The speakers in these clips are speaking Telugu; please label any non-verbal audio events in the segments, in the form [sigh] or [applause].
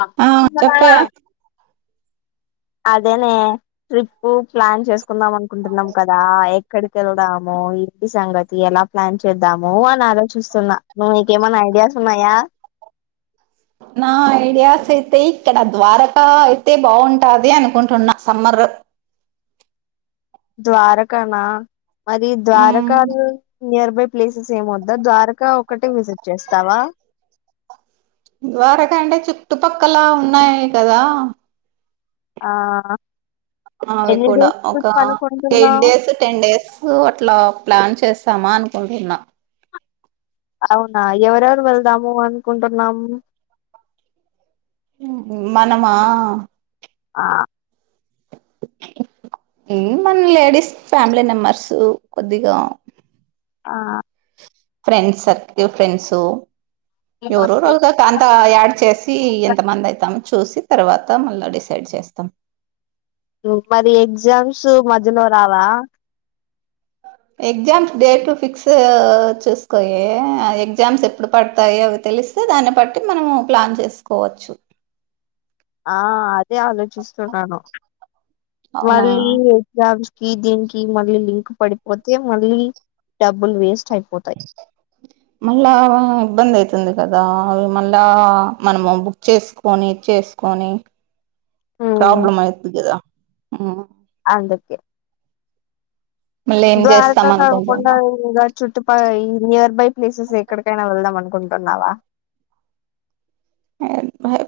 ఆ ఆ అదేనే ట్రిప్పు ప్లాన్ చేసు వెళ్దాం అనుకుంటున్నాం కదా ఎక్కడికి వెళ్ళదాం మో ఏంటి సంగతి ఎలా ప్లాన్ చేద్దాము అని ఆలోచిస్తున్నా నీకేమైనా ఐడియాస్ ఉన్నాయా నా ఐడియాస్ అయితే ఇక్కడ ద్వారకా అయితే బాగుంటాది అనుకుంటున్నా సమ్మర్ ద్వారకా నా మరి మ్మ్ ద్వారకా నియర్బై ప్లేసెస్ ఏం వద్దా ద్వారకా ఒకటే విజిట్ చేస్తావా ద్వారకంటే చుట్టుపక్కల ఉన్నాయి కదా ఆ అవి ఎన్ని కూడా డేస్ ఒక ట్రిప్ ఎయిట్ అనుకుంటున్నావు డేస్ టెన్ డేస్ అట్లా ప్లాన్ చేస్త మా అనుకుంటున్న అవునా ఎవరెవరు వెళ్దాము అనుకుంటున్నాము మనమా ఆ మన లేడీస్ ఫ్యామిలీ మెంబర్స్ కొద్దిగా ఆ ఫ్రెండ్స్ సర్కిల్ ఫ్రెండ్సు ఎవరు రోజుగా కాంత యాడ్ చేసి ఎంత మంది అయితం చూసి తర్వాత మళ్ళా డిసైడ్ చేస్తాం మరి ఎగ్జామ్స్ మధ్యలో రావా ఎగ్జామ్స్ డేట్లు ఫిక్స్ చూసుకోయే ఎగ్జామ్స్ ఎప్పుడు పడతాయో అవి తెలిస్తే దాన్ని బట్టి మనము ప్లాన్ చేసుకోవచ్చు ఆ అదే ఆలోచిస్తున్నాను అవునా మళ్ళీ ఎగ్జామ్స్ దీనికి మళ్ళీ లింక్ పడిపోతే మళ్ళీ డబ్బులు వేస్ట్ అయిపోతాయి మల్ల ఇబ్బందితంది కదా అవి మళ్ళా మనము బుక్ చేసుకొని చేసుకొని ఉమ్, ప్రాబ్లెమ్ అవుదికదా హ్మ్ అందుకే చేస్తాం ద్వారకా కాకుండా అనుకుంటున్నాం చూటుప ఈ నియర్ బై ప్లేసెస్ ఎక్కడికైనా వెళ్దాం అనుకుంటున్నావా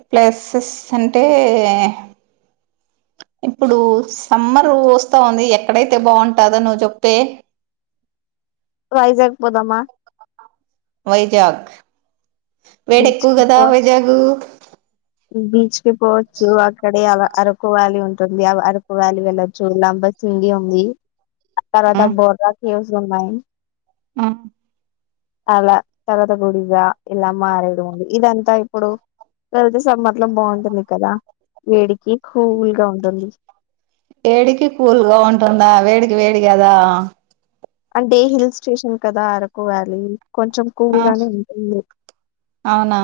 ప్లేసెస్ అంటే ఇప్పుడు సమ్మర్ వస్తా ఉంది ఎక్కడైతే బాగుంటాందో నువ్ చెప్పే రాైజాక్ పోదమా వైజాగ్ వేడ బీచ్ ఎక్కువ కి కదా పో వైజాగ బీచ్ కి పోవచ్చు అక్కడే అరకు వ్యాలీ ఉంటుంది ఆ అరకు వ్యాలీ వెళ్ళొచ్చు లంబ సింగీ ఉంది అతవాత బోర్ రాి బన్నాయి ఆ తల తలత గుడిగా ఇలా మారేయడం అది ఇదంతా ఇప్పుడు వెళతే సమ్మర్ లో బాగుంటుంది కదా వేడికి కూల్గా ఉంటుంది వేడికి కూల్గా ఉంటుందా వేడికి వేడి కదా అంటే హిల్ స్టేషన్ కదా అరకు వ్యాలీ కొంచెం కూల్ ఆ గానే ఉంటుంది అవునా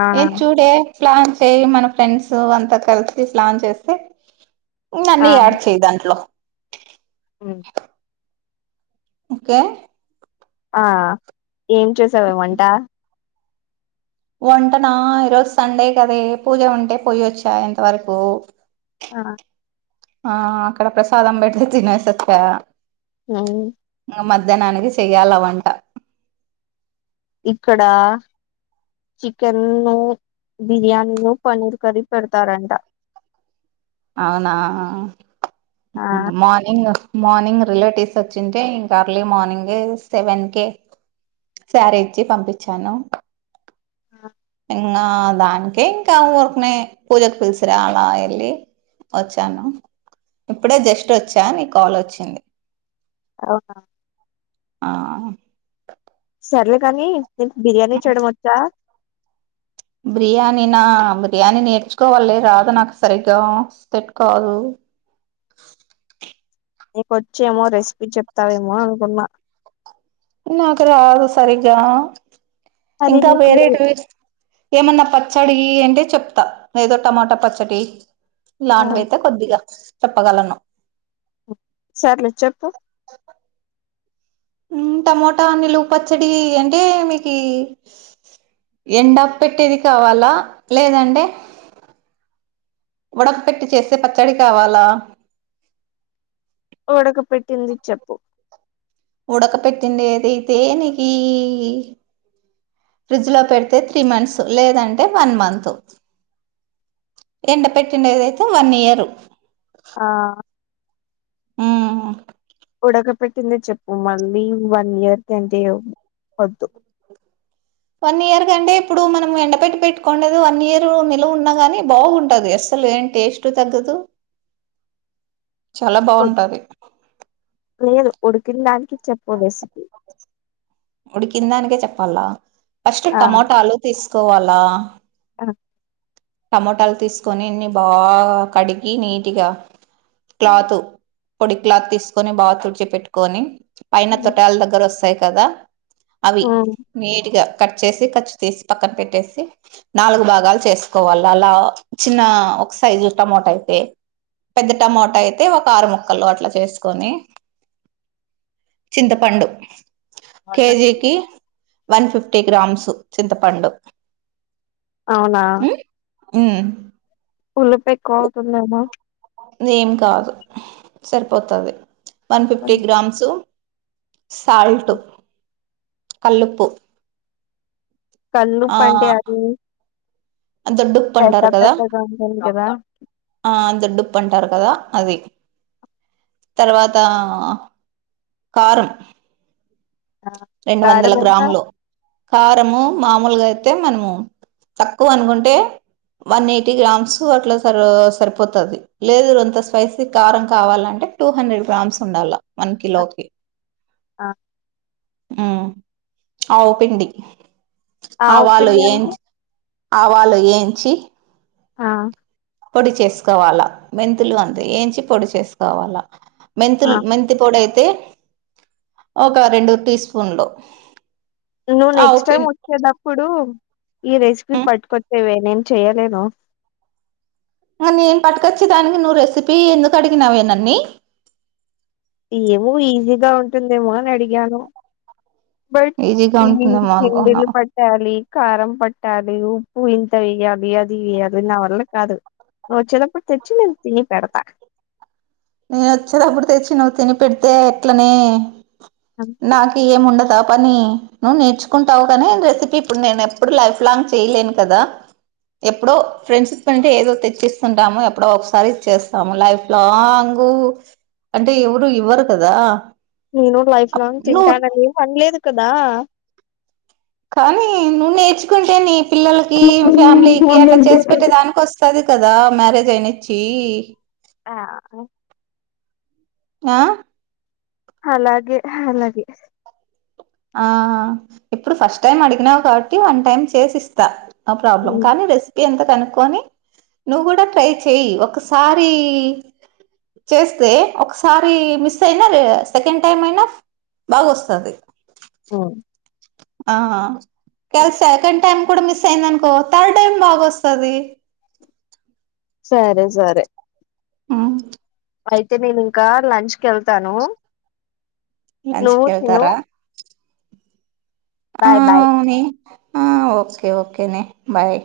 ఆ ఏం చూడే పలాన్ చేయి మన ఫ్రెండ్స్ అంతా కలిసి పలాన్ చేస్తే ఆ నన్నీ యాారు చేయదాంట్లో ఉమ్ ఓకే ఆ ఏం చేూసావేమంట వంటనా ఈరోజు సండే కదే పూజ ఉంటే పోయొచ్చా ఎంతవరకు ఆ ఆ అక్కడ ప్రసాదాం పెడితే తినేసి వచ్చ ఉ మధ్యాహ్నానికి చెయాలవంట ఇక్కడ చికెన్ ను బిర్యానీ ను పన్నిర్ కర్రీ పెడతారంట అవునా ఆ మార్నింగ్ మార్నింగ్ రిలేటివ్స్ వచ్చింటే ఇంకా అర్లీ మార్నింగ్ సెవెన్ కే శారీ ఇచ్చి పంపించాను ఆ ఇంకా దానికే ఇంకా ఊరికునే పూజకు పిలిసిరా అలా వెళ్ళి వచ్చాను ఇప్పుడే జస్ట్ వచ్చా నీ కాల్ వచ్చింది అవునా ఆ సర్లే కానీ నేను బిర్యానీ చేయడం వచ్చా బిర్యానీ నా బిర్యానీ నేర్చుకోవాలి రాదు నాకు సరిగ్గా సేట్టుకాదు నీకొచ్చేమో రెసిపీ చెప్తావేమో అనుకున్నా నాకు రాదు సరిగా అరే ఇంకా నీకు వేరే టు ఏమన్నా పచ్చడి అంటే చెప్తా ఏదో టమాటా పచ్చడి ఆ లాటివి ఐయితే కొద్దిగా చెప్పగలను సార్లే చెప్పు టమోటా నిలువు పచ్చడి అంటే మీకు ఎండ పెట్టేది కావాలా లేదంటే ఉడక పెట్టి చేసే పచ్చడి కావాలా. ఉడక పెట్టింది చెప్పు ఉడక పెట్టిండేదైతే నికి ఫ్రిడ్జ్ లో పెడితే త్రీ మంత్స్ లేదంటే వన్ మంత్ ఎండ పెట్టిండేదైతే వన్ ఇయరు ఉ. ఆ ఉ ఉడక పెటింది చెప్పు మళ్లీ వన్ ఇయర్ అంటే వద్దు. వన్ ఇయర్ కంటే ఇప్పుడు మనం ఎండపెట్టి పెట్టుకోండది వన్ ఇయర్ నిలువ ఉన్నా గాని బాగుంటది అస్సలు ఏం టేస్ట్ తగ్గదు. చాలా [unintelligible] బాగుంటది లేదు ఉడికిందానికి చెప్పు రెసి ఉడికిందానికే చెప్పాల ఫస్ట్ ఆ టమాటాలు తీసు సో అలా ఆ టమోటాలు తీసుకొని అన్ని బాగా కడిగి నీటిగా క్లాతు పొడి క్లాత్ తీసుకొని బాగా తుడిచి పెట్టుకొని పైన ఉమ్ తోటఅల్ దగ్గర వస్తాయి కదా అవి నీటిగా కట్ చేసి కచ్చు తీసి పక్కన పెట్టేసి నాలుగు భాగాలు చేస్త కోవాల అలా చిన్న ఒక సైజు టమోటా అయితే పెద్ద టమోటా అయితే ఒక ఆరు ముక్కలు అట్లా చేసుకొని చింతపండు. కేజీకీ వన్ ఫిఫ్టీ గ్రామ్స్ చింతపండు అవునా హ్ పులుపు ఎక్కువ అవుతుందేమో ఏం కాదు సరిపోతది వన్ ఫిఫ్టీ గ్రామ్సు సాల్ట్ కల్లుప్పు కల్లుప్పు అంటే అది దొడ్డు ఉప్పు పెద్ద అంటారు కదా పెద్దగా ఉంటుంది కదా ఆ దొడ్డు ఉప్పు అంటారు. కదా అది తర్వాత కారం ఆ. రెండు వందల కారం ఎంత గ్రాములు కారము మామూలుగా అయితే మనము తక్కువ అనుకుంటే వన్ ఎయిటీ గ్రామ్స్ అట్లా సరి సరిపోతుంది లేదు కొంత స్పైసీ కారం కావాలంటే టూ హండ్రెడ్ గ్రామ్స్ ఉండాలి. వన్ ఆ, కిలోకి ఆ. ఊ అవు పిండి ఆవ్ ఆవాలు పిండి అంటే ఏంచి ఆవాలు ఏంచి ఆ పొడి చేసుకోవాలా. మెంతులు అంతే ఏంచి పొడి చేసుకోవాలా. ఆ మెంతుల్ మెంతిపొడి ఐత్ ఐతే ఒక రెండు టీ స్పూన్లు నువ్వు ఆవు నెక్స్ట్ టైమ్ పిండి వచ్చేటప్పుడు ఈ రెసిపీ పట్టుకొచ్చేవే నేన్ చెయ్యలేను నేను పట్టుకొచ్చే దానికి నువ్వు రెసిపీ ఎందుకు అడిగినావే నన్ని ఏమో ఈజీగా ఉంటుందేమో అని అడిగాను. బట్ ఈజీగా ఇన్ని ఉంటుందేమో పిండిలు అనుకున్నావు పట్టాలి కారం పట్టాలి. ఉప్పు ఇంత వెయ్యాలి. అది వేయాలి నా వల్ల కాదు. నువ్వు వచ్చేదప్పుడు తెచ్చి నేను తిని పెడతా. నేను వచ్చేటప్పుడు తెచ్చి నువ్వు తిని పెడితే ఎట్లనే అంతే నాకేంముండదు పాపని నువ్ నేర్చుకుంటావు కానీ, రెసిపి ఇప్పుడు నేను ఎప్పుడు లైఫ్ లాంగ్ చేయలేను కదా. ఎప్పుడో ఫ్రెండ్స్ కంటే ఏదో తెచ్చిస్తుంటాము. ఎప్పుడో ఒకసారి చేసి ఇస్తాం లైఫ్ లాంగ్ ఊ అంటే ఎవరు ఇవ్వరు కదా నేను లైఫ్ లాంగ్ నువ్వు తింటానని పన్లేదు కదా కానీ నువ్వు నేర్చుకుంటే నీ పిల్లలకి ఫ్యామిలీకి అట్లా చేసి పెట్టే దానికి వస్తది కదా మ్యారేజ్ అయినిచ్చి ఆ ఆ అలాగే అలాగే ఆ ఇప్పుడు ఫస్ట్ టైం అడిగినావు. కాబట్టి వన్ టైమ్ చేసి ఇస్తా. ప్రాబ్లం ఉమ్, కానీ రెసిపీ ఎంత కనుక్కొని నువ్వు కూడా ట్రై చెయి ఒకసారి చేస్తే ఒకసారి మిస్ అయినది సెకండ్ టైమ్ అయినా బాగ వస్తది ఆ ఆ కలి సెకండ్ టైమ్ కూడా మిస్ అయింది అనుకో థర్డ్ టైమ్ బాగ వస్తది. సరే సరే ఆ అయితే నేను ఇంకా లంచ్ కివెళ్తాను లంచ్ కి వెళ్తారా ఆ బాయ్ బాయ్ అవునే ఆ ఓకే ఓకే నె బాయ్